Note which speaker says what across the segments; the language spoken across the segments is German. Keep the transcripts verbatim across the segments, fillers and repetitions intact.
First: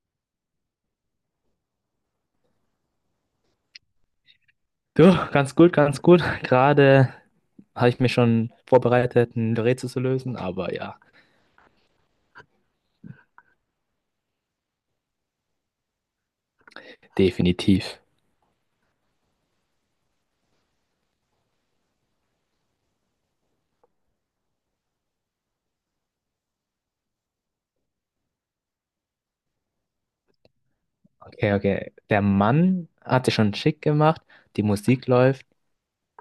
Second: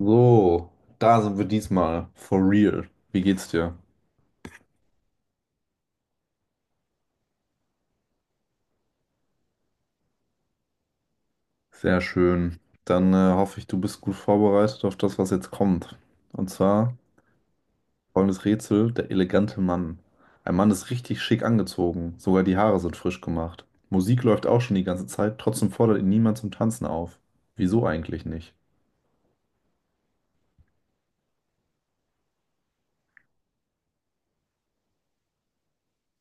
Speaker 1: So, da sind wir diesmal. For real. Wie geht's dir?
Speaker 2: Du, ganz gut, ganz gut. Gerade habe ich mich schon vorbereitet, ein Rätsel zu lösen, aber ja,
Speaker 1: Sehr schön. Dann äh, hoffe ich, du bist gut vorbereitet auf das, was jetzt kommt. Und zwar
Speaker 2: definitiv.
Speaker 1: folgendes Rätsel, der elegante Mann. Ein Mann ist richtig schick angezogen, sogar die Haare sind frisch gemacht. Musik läuft auch schon die ganze Zeit, trotzdem fordert ihn niemand zum Tanzen auf. Wieso eigentlich nicht?
Speaker 2: Okay, okay. Der Mann hat sich schon schick gemacht, die Musik läuft,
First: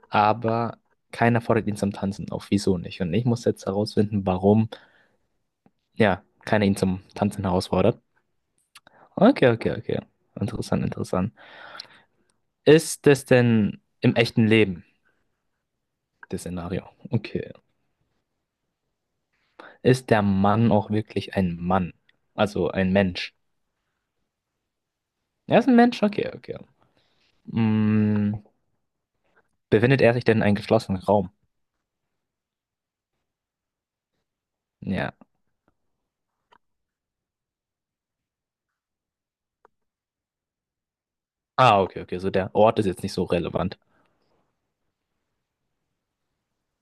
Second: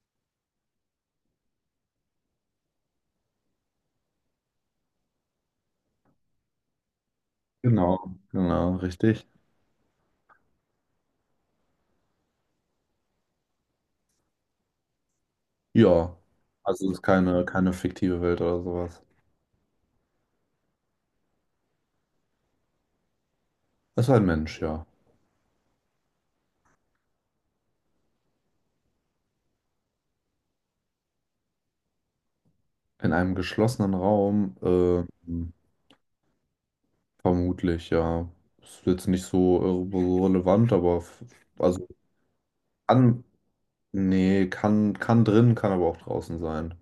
Speaker 2: aber keiner fordert ihn zum Tanzen auf. Wieso nicht? Und ich muss jetzt herausfinden, warum, ja, keiner ihn zum Tanzen herausfordert.
Speaker 1: Genau. Genau, richtig.
Speaker 2: Okay, okay, okay. Interessant, interessant. Ist das denn im echten Leben,
Speaker 1: Ja,
Speaker 2: das Szenario?
Speaker 1: also es ist keine,
Speaker 2: Okay.
Speaker 1: keine fiktive Welt oder sowas.
Speaker 2: Ist der Mann auch wirklich ein Mann? Also ein Mensch?
Speaker 1: Es ist ein Mensch, ja.
Speaker 2: Er ist ein Mensch, okay, okay. Mm, befindet er sich denn in einem geschlossenen Raum?
Speaker 1: In einem geschlossenen Raum, äh,
Speaker 2: Ja.
Speaker 1: vermutlich, ja. Ist jetzt nicht so äh, so relevant, aber f-
Speaker 2: Ah,
Speaker 1: also
Speaker 2: okay, okay. So der Ort ist jetzt nicht so
Speaker 1: kann,
Speaker 2: relevant.
Speaker 1: nee, kann, kann drin, kann aber auch draußen sein.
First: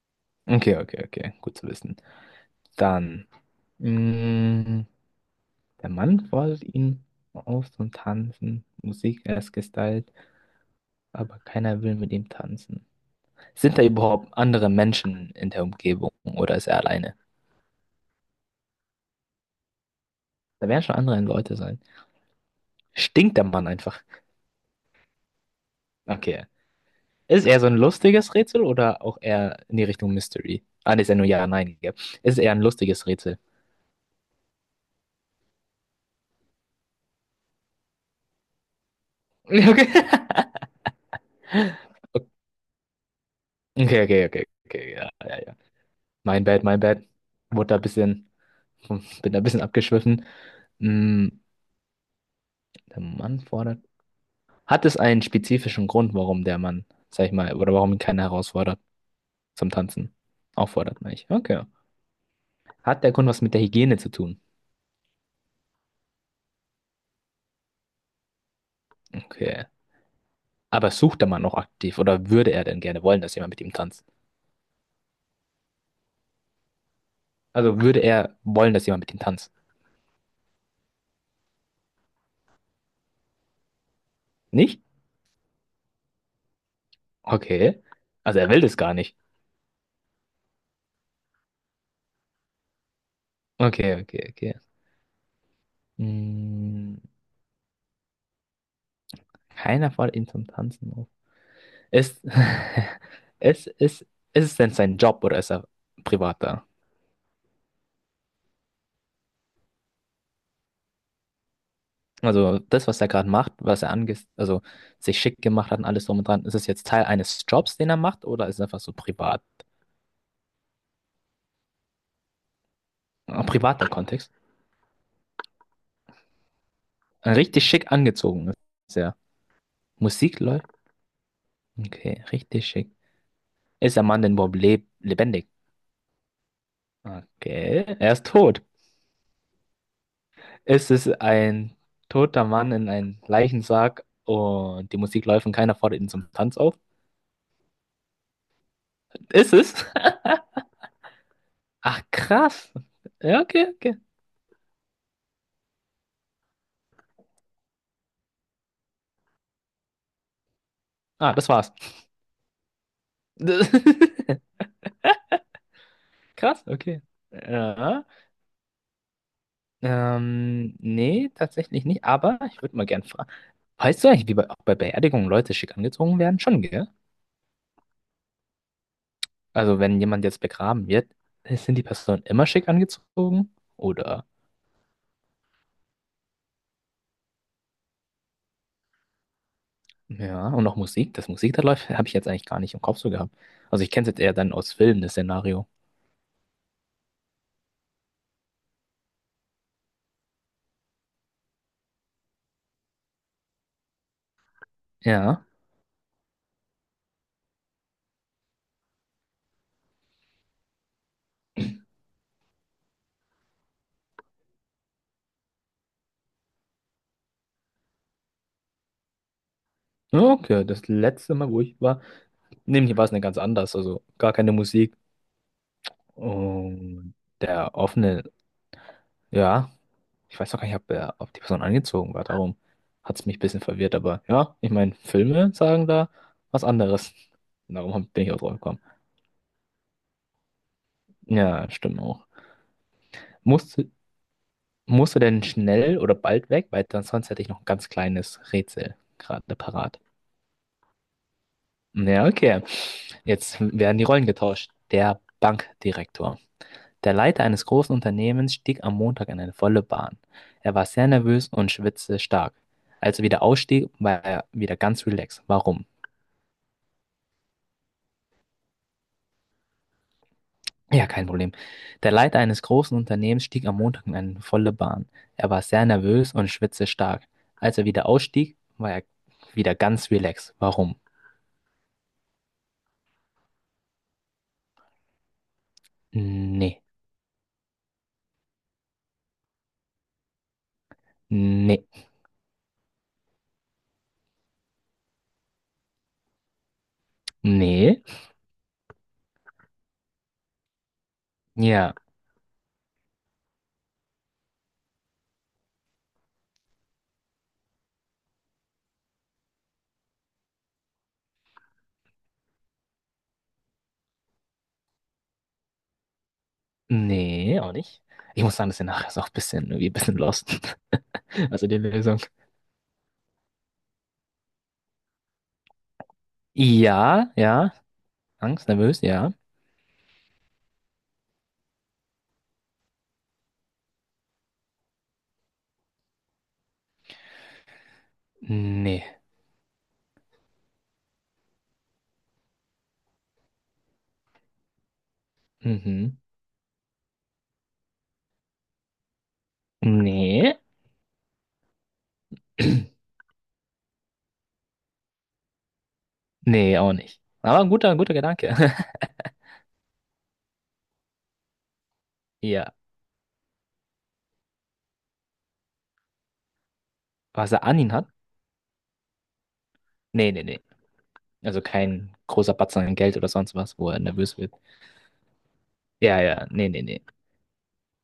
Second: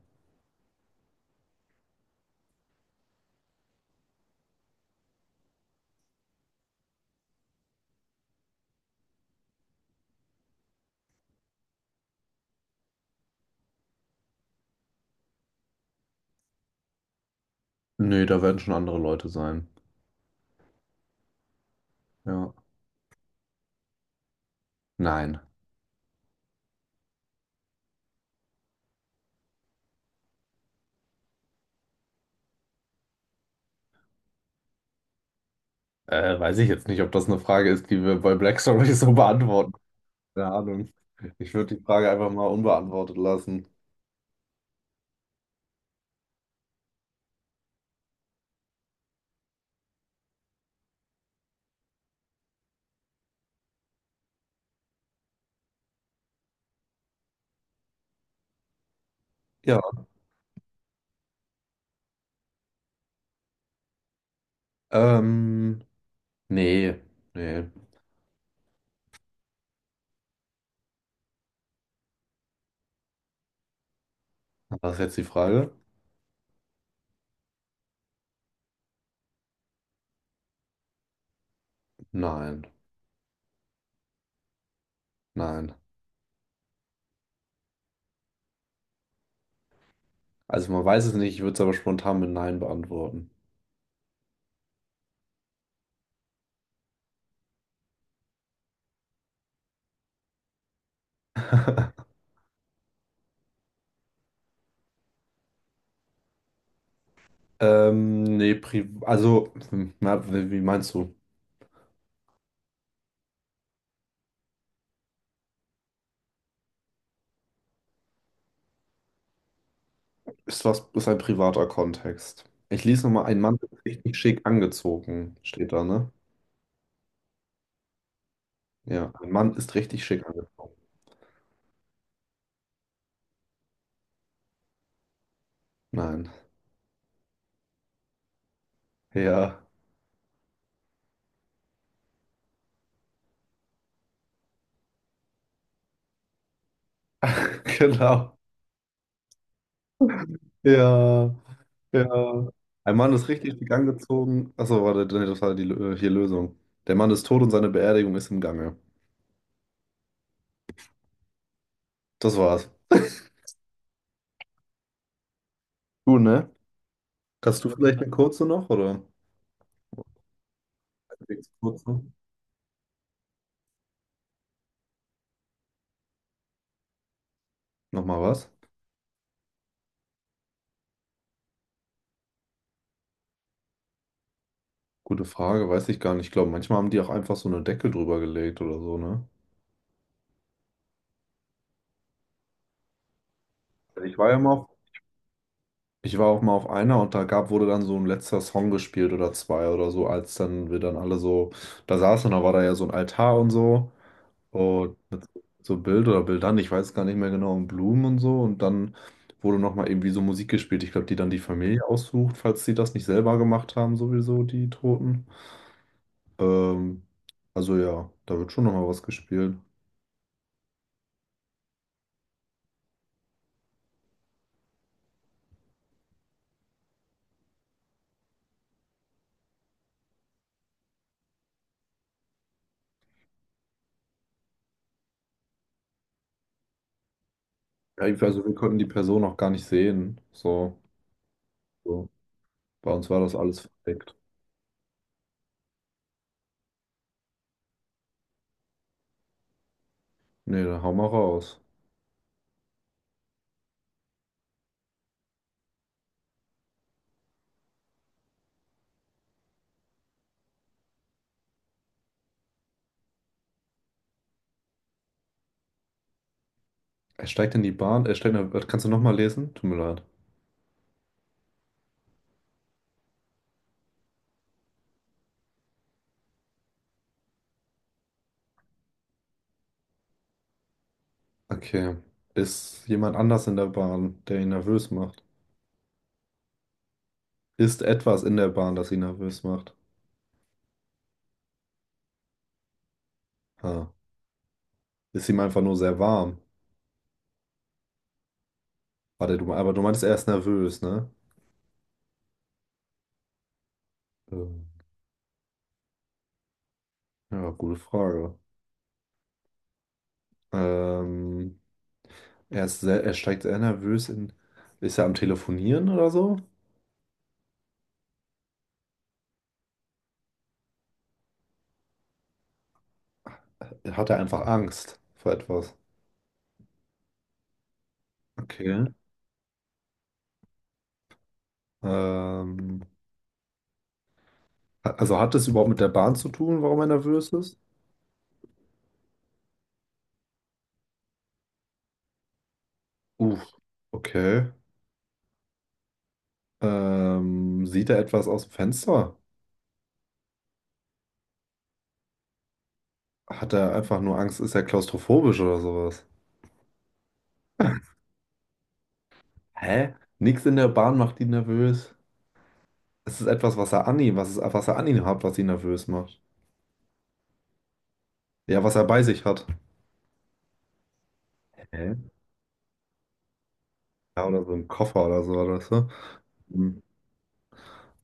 Speaker 2: Okay, okay, okay. Gut zu wissen. Dann. Mm, der Mann fordert ihn auf zum Tanzen. Musik ist gestylt, aber keiner will mit ihm tanzen. Sind da überhaupt andere Menschen in der Umgebung oder ist er alleine?
Speaker 1: Nee, da werden schon andere Leute sein.
Speaker 2: Da werden schon andere Leute sein.
Speaker 1: Ja.
Speaker 2: Stinkt der Mann einfach.
Speaker 1: Nein.
Speaker 2: Okay, ist es eher so ein lustiges Rätsel oder auch eher in die Richtung Mystery? Ah, ne, ist ja nur ja, nein, gell? Ist es eher ein lustiges Rätsel?
Speaker 1: Äh, weiß ich jetzt nicht, ob das eine Frage ist, die wir bei Black Stories so beantworten. Keine Ahnung. Ich würde die Frage einfach mal unbeantwortet lassen.
Speaker 2: Okay, okay, okay, okay, okay, ja, ja, ja. Mein Bad, mein Bad. Wurde da ein bisschen, bin da ein bisschen abgeschwiffen. Mm, der Mann fordert. Hat es einen spezifischen Grund, warum der Mann, sag ich mal, oder warum ihn keiner herausfordert zum
Speaker 1: Ja.
Speaker 2: Tanzen? Auffordert, meine ich. Okay. Hat der Grund was mit der Hygiene zu tun?
Speaker 1: Ähm, nee, nee.
Speaker 2: Okay. Aber sucht der Mann auch aktiv oder würde er denn gerne wollen, dass jemand mit ihm tanzt?
Speaker 1: Was ist jetzt die Frage?
Speaker 2: Also würde er wollen, dass jemand mit ihm tanzt?
Speaker 1: Nein,
Speaker 2: Nicht?
Speaker 1: nein.
Speaker 2: Okay. Also er will das gar nicht.
Speaker 1: Also man weiß es nicht, ich würde es aber spontan mit Nein beantworten.
Speaker 2: Okay, okay, okay. Hm, keiner fordert ihn zum Tanzen auf. Ist, ist, ist, ist es denn sein Job oder ist er privat da?
Speaker 1: Ähm, nee, pri also, hm, na, wie wie meinst du?
Speaker 2: Also das, was er gerade macht, was er ange also sich schick gemacht hat und alles drum und dran, ist es jetzt Teil eines Jobs, den er macht, oder ist es einfach so privat?
Speaker 1: Ist was, ist ein privater Kontext. Ich lese nochmal, ein
Speaker 2: Ein
Speaker 1: Mann ist
Speaker 2: privater
Speaker 1: richtig
Speaker 2: Kontext.
Speaker 1: schick angezogen, steht da, ne?
Speaker 2: Ein richtig schick angezogen ist
Speaker 1: Ja,
Speaker 2: er.
Speaker 1: ein Mann ist richtig schick
Speaker 2: Musik läuft?
Speaker 1: angezogen.
Speaker 2: Okay, richtig schick. Ist der Mann denn überhaupt leb lebendig?
Speaker 1: Nein.
Speaker 2: Okay, er ist tot.
Speaker 1: Ja,
Speaker 2: Es ist ein toter Mann in einem Leichensarg und die Musik läuft und keiner fordert ihn zum Tanz auf.
Speaker 1: genau.
Speaker 2: Ist es?
Speaker 1: Ja,
Speaker 2: Ach,
Speaker 1: ja.
Speaker 2: krass.
Speaker 1: Ein Mann ist
Speaker 2: Ja,
Speaker 1: richtig
Speaker 2: okay,
Speaker 1: schick
Speaker 2: okay.
Speaker 1: angezogen. Achso, warte, nee, das war die Lö- hier Lösung. Der Mann ist tot und seine Beerdigung ist im Gange.
Speaker 2: Ah, das war's.
Speaker 1: Das war's. Du, ne?
Speaker 2: Krass, okay.
Speaker 1: Kannst du vielleicht
Speaker 2: Ja,
Speaker 1: eine kurze noch, oder?
Speaker 2: ähm, nee, tatsächlich
Speaker 1: Kurze.
Speaker 2: nicht, aber ich würde mal gern fragen. Weißt du eigentlich, wie bei, auch bei Beerdigungen Leute schick angezogen werden? Schon, gell?
Speaker 1: Nochmal was?
Speaker 2: Also, wenn jemand jetzt begraben wird, sind die Personen immer schick angezogen? Oder?
Speaker 1: Gute Frage, weiß ich gar nicht. Ich glaube, manchmal haben die auch einfach so eine Decke drüber gelegt oder so, ne?
Speaker 2: Ja, und auch Musik, das Musik da läuft, habe ich jetzt eigentlich gar nicht im Kopf so gehabt. Also ich kenne
Speaker 1: Also
Speaker 2: es
Speaker 1: ich
Speaker 2: jetzt
Speaker 1: war
Speaker 2: eher
Speaker 1: ja mal
Speaker 2: dann
Speaker 1: auf,
Speaker 2: aus Filmen, das Szenario.
Speaker 1: ich war auch mal auf einer und da gab, wurde dann so ein letzter Song gespielt oder zwei oder so, als dann wir dann alle so da saßen, da war da ja so ein Altar und so und mit
Speaker 2: Ja.
Speaker 1: so Bild oder Bildern, ich weiß gar nicht mehr genau, und Blumen und so und dann wurde nochmal irgendwie so Musik gespielt. Ich glaube, die dann die Familie aussucht, falls die das nicht selber gemacht haben, sowieso, die Toten. Ähm, also ja, da wird schon nochmal was gespielt.
Speaker 2: Okay, das letzte Mal, wo ich war, nämlich hier war es eine ganz anders, also gar keine Musik. Und der offene, ja, ich weiß auch gar nicht, ob, er, ob die Person angezogen war, darum hat es mich ein bisschen verwirrt, aber ja, ich meine, Filme sagen da was anderes. Darum
Speaker 1: Ja,
Speaker 2: hab-
Speaker 1: ich-
Speaker 2: bin ich auch
Speaker 1: also wir
Speaker 2: drauf
Speaker 1: konnten
Speaker 2: gekommen.
Speaker 1: die Person auch gar nicht sehen. So,
Speaker 2: Ja, stimmt
Speaker 1: so.
Speaker 2: auch.
Speaker 1: Bei uns war das alles
Speaker 2: Muss,
Speaker 1: verdeckt.
Speaker 2: Musst du denn schnell oder bald weg? Weil dann sonst hätte ich noch ein ganz kleines Rätsel gerade parat.
Speaker 1: Nee, dann hau mal raus.
Speaker 2: Ja, okay. Jetzt werden die Rollen getauscht. Der Bankdirektor. Der Leiter eines großen Unternehmens stieg am Montag in eine volle Bahn. Er war sehr nervös und schwitzte stark. Als er wieder ausstieg, war er wieder ganz relaxed. Warum?
Speaker 1: Er steigt in die Bahn. Er steigt in der... Kannst du nochmal lesen? Tut mir leid.
Speaker 2: Ja, kein Problem. Der Leiter eines großen Unternehmens stieg am Montag in eine volle Bahn. Er war sehr nervös und schwitzte stark. Als er wieder ausstieg, war er wieder ganz relaxed. Warum?
Speaker 1: Okay. Ist jemand anders in der Bahn, der ihn nervös macht?
Speaker 2: Nee,
Speaker 1: Ist etwas in der Bahn, das ihn nervös macht?
Speaker 2: nee,
Speaker 1: Ah. Ist ihm einfach nur sehr warm.
Speaker 2: nee,
Speaker 1: Warte, du, aber du meintest, er ist nervös, ne?
Speaker 2: ja,
Speaker 1: Ähm, ja, gute Frage. Ähm, er ist sehr, er steigt sehr nervös in. Ist er am Telefonieren oder so?
Speaker 2: nee, auch nicht. Ich muss sagen, das nachher ist auch ein bisschen, irgendwie ein bisschen lost. Also die Lösung.
Speaker 1: Hat er einfach Angst vor etwas?
Speaker 2: Ja, ja, Angst,
Speaker 1: Okay.
Speaker 2: nervös, ja.
Speaker 1: Ähm, ha- also hat das überhaupt mit der Bahn zu tun, warum er nervös ist?
Speaker 2: Nee,
Speaker 1: Uff. Okay.
Speaker 2: mhm.
Speaker 1: Ähm, sieht er etwas aus dem Fenster?
Speaker 2: Nee,
Speaker 1: Hat er einfach nur Angst? Ist er klaustrophobisch oder sowas?
Speaker 2: nee, auch nicht. Aber ein guter, guter Gedanke.
Speaker 1: Hä? Nichts in der Bahn macht ihn nervös.
Speaker 2: Ja,
Speaker 1: Es ist etwas, was er an ihm, was, ist, was er an ihm hat, was ihn nervös macht.
Speaker 2: was er an ihn hat?
Speaker 1: Ja, was er bei sich hat.
Speaker 2: Nee, nee, nee. Also
Speaker 1: Hä?
Speaker 2: kein großer Batzen an Geld oder sonst was, wo er
Speaker 1: Ja,
Speaker 2: nervös
Speaker 1: oder so
Speaker 2: wird.
Speaker 1: ein Koffer oder so, oder so.
Speaker 2: Ja, ja, nee, nee,
Speaker 1: Hm.
Speaker 2: nee.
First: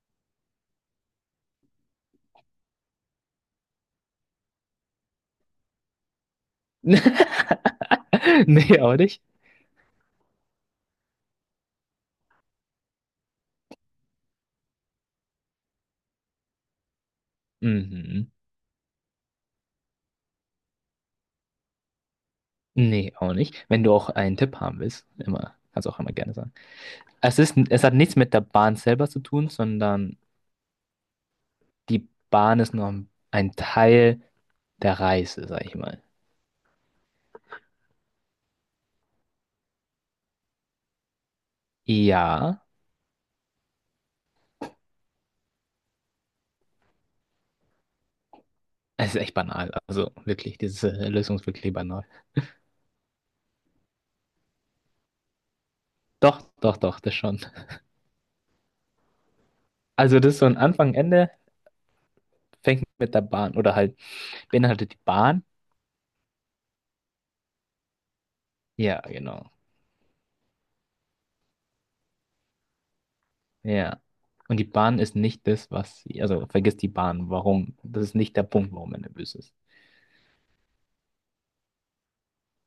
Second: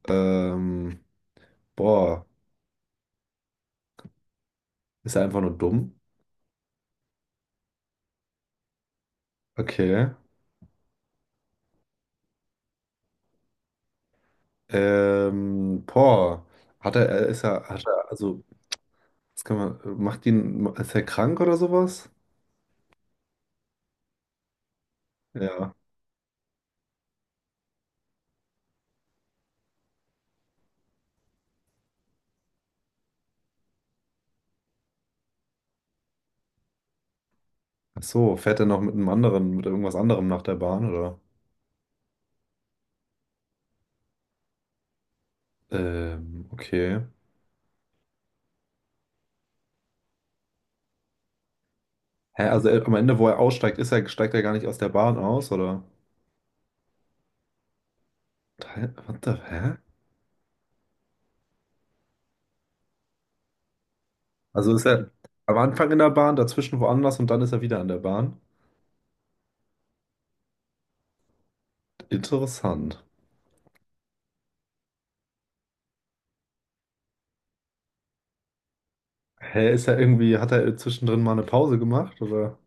Speaker 1: Ähm, boah, ist er einfach nur dumm?
Speaker 2: Nee, auch nicht.
Speaker 1: Okay. Ähm, boah, hat er, er ist er, hat er,
Speaker 2: Mhm.
Speaker 1: also, das kann man, macht ihn, ist er krank oder sowas?
Speaker 2: Nee, auch nicht. Wenn du auch einen Tipp haben willst, immer,
Speaker 1: Ja.
Speaker 2: kannst auch immer gerne sagen. Es ist, es hat nichts mit der Bahn selber zu tun, sondern die Bahn ist nur ein Teil der Reise, sag ich mal.
Speaker 1: Ach so, fährt er noch mit einem anderen, mit irgendwas anderem nach der Bahn, oder?
Speaker 2: Ja,
Speaker 1: Ähm, okay.
Speaker 2: es ist echt banal. Also wirklich, diese Lösung ist wirklich banal.
Speaker 1: Hä, also er, am Ende, wo er aussteigt, ist er, steigt er gar nicht aus der Bahn aus, oder?
Speaker 2: Doch, doch, doch, das schon.
Speaker 1: Hä? What the, hä?
Speaker 2: Also das ist so ein Anfang, Ende, fängt mit der Bahn oder halt
Speaker 1: Also ist
Speaker 2: beinhaltet die
Speaker 1: er
Speaker 2: Bahn.
Speaker 1: am Anfang in der Bahn, dazwischen woanders und dann ist er wieder an der Bahn?
Speaker 2: Ja, genau.
Speaker 1: Interessant.
Speaker 2: Ja. Und die Bahn ist nicht das, was sie, also vergiss die Bahn, warum. Das ist nicht der Punkt, warum er nervös ist.
Speaker 1: Hä, ist er irgendwie, hat er zwischendrin mal eine Pause gemacht, oder?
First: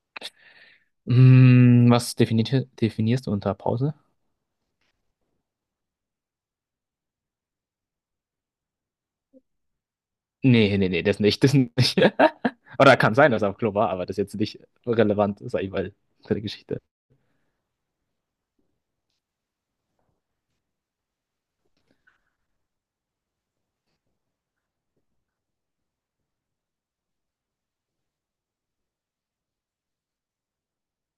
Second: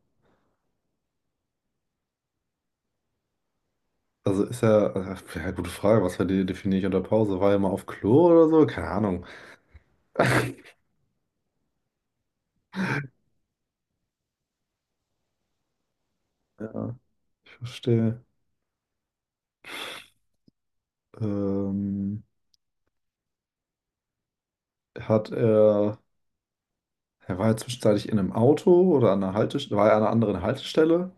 Speaker 2: Hm, was definiert, definierst du unter Pause?
Speaker 1: Also ist ja, äh, ja, gute Frage, was verdi- definiere ich unter Pause? War ja mal auf Klo oder so? Keine Ahnung.
Speaker 2: Nee, nee, nee, das nicht, das nicht. Oder kann sein, dass er auf Klo war, aber das ist jetzt nicht relevant, sag ich mal, für die Geschichte.
Speaker 1: Ja, ich verstehe. Ähm, hat er, er war ja zwischenzeitlich in einem Auto oder an einer Haltestelle, war er an einer anderen Haltestelle?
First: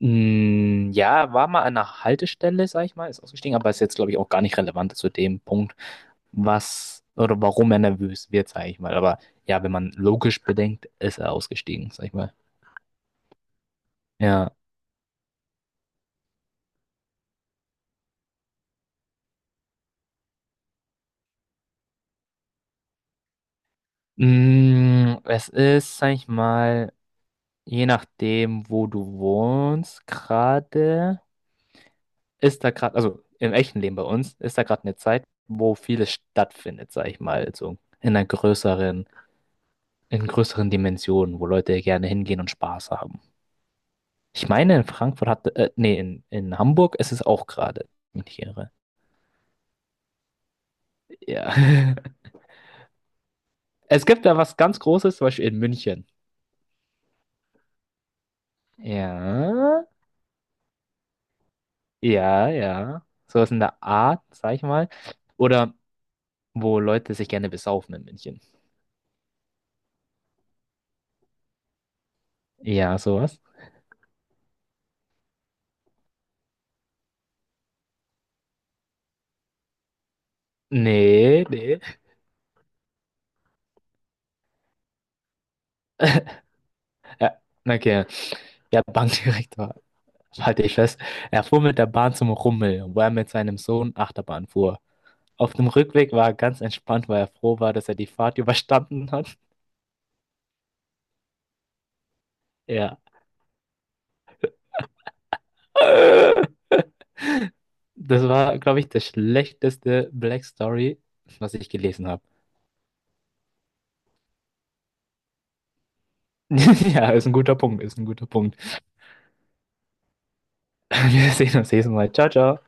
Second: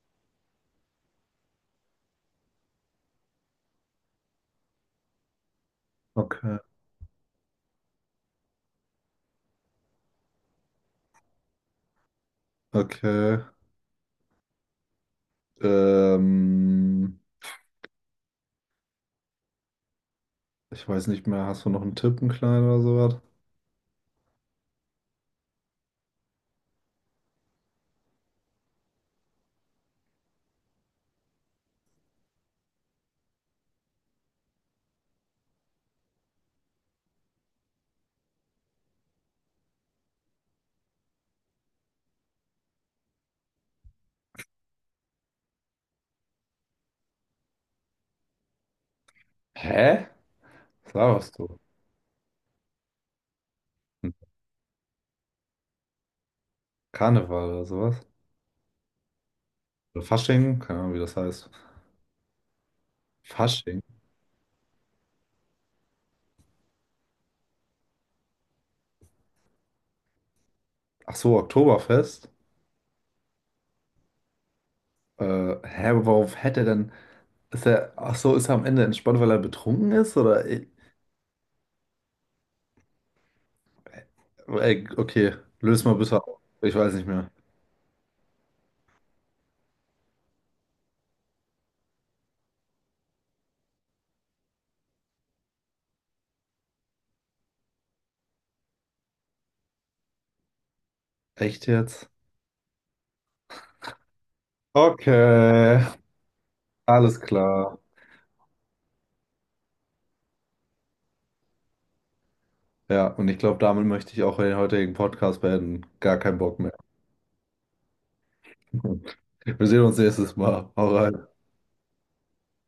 Speaker 2: Hm, ja, war mal an einer Haltestelle, sag ich mal, ist ausgestiegen, aber ist jetzt, glaube ich, auch gar nicht relevant zu dem Punkt,
Speaker 1: Okay.
Speaker 2: was oder warum er nervös wird, sag ich mal. Aber ja, wenn man logisch bedenkt, ist er ausgestiegen, sag ich mal.
Speaker 1: Okay.
Speaker 2: Ja.
Speaker 1: Ähm, ich weiß nicht mehr, hast du noch einen Tipp, einen kleinen oder sowas?
Speaker 2: Mm, es ist, sag ich mal, je nachdem, wo du wohnst, gerade. Ist da gerade, also im echten Leben bei uns, ist da gerade eine Zeit, wo vieles stattfindet, sag ich mal, so in einer größeren, in größeren Dimensionen, wo Leute gerne hingehen und Spaß haben. Ich meine, in Frankfurt hat, äh, nee, in, in Hamburg ist es auch gerade, wenn ich mich nicht irre.
Speaker 1: Hä? Was laberst du?
Speaker 2: Ja. Es
Speaker 1: Hm,
Speaker 2: gibt da was ganz Großes, zum Beispiel in München.
Speaker 1: Karneval oder sowas?
Speaker 2: Ja,
Speaker 1: Oder Fasching? Keine Ahnung, wie das heißt.
Speaker 2: ja, ja. Sowas in
Speaker 1: Fasching?
Speaker 2: der Art, sag ich mal. Oder wo Leute sich gerne besaufen in München.
Speaker 1: Ach so, Oktoberfest?
Speaker 2: Ja, sowas.
Speaker 1: Äh, hä, aber worauf hätte er denn? Ist er, ach so, ist er am Ende entspannt, weil er betrunken ist? Oder? Ey,
Speaker 2: Nee, nee.
Speaker 1: ey, okay, löst mal bitte auf. Ich weiß nicht mehr.
Speaker 2: Ja, okay. Der Bankdirektor, halte ich fest, er fuhr mit der Bahn zum Rummel, wo er mit seinem Sohn Achterbahn fuhr. Auf dem Rückweg war er ganz entspannt, weil er froh war, dass er die Fahrt überstanden hat.
Speaker 1: Echt jetzt?
Speaker 2: Ja.
Speaker 1: Okay, alles klar.
Speaker 2: Das war, glaube ich, das schlechteste Black Story, was ich gelesen habe.
Speaker 1: Ja, und ich glaube, damit möchte ich auch den heutigen Podcast beenden. Gar keinen Bock mehr.
Speaker 2: Ja, ist ein guter Punkt, ist ein guter Punkt.
Speaker 1: Wir sehen uns nächstes Mal. Hau rein.
Speaker 2: Wir sehen uns nächstes Mal. Ciao, ciao.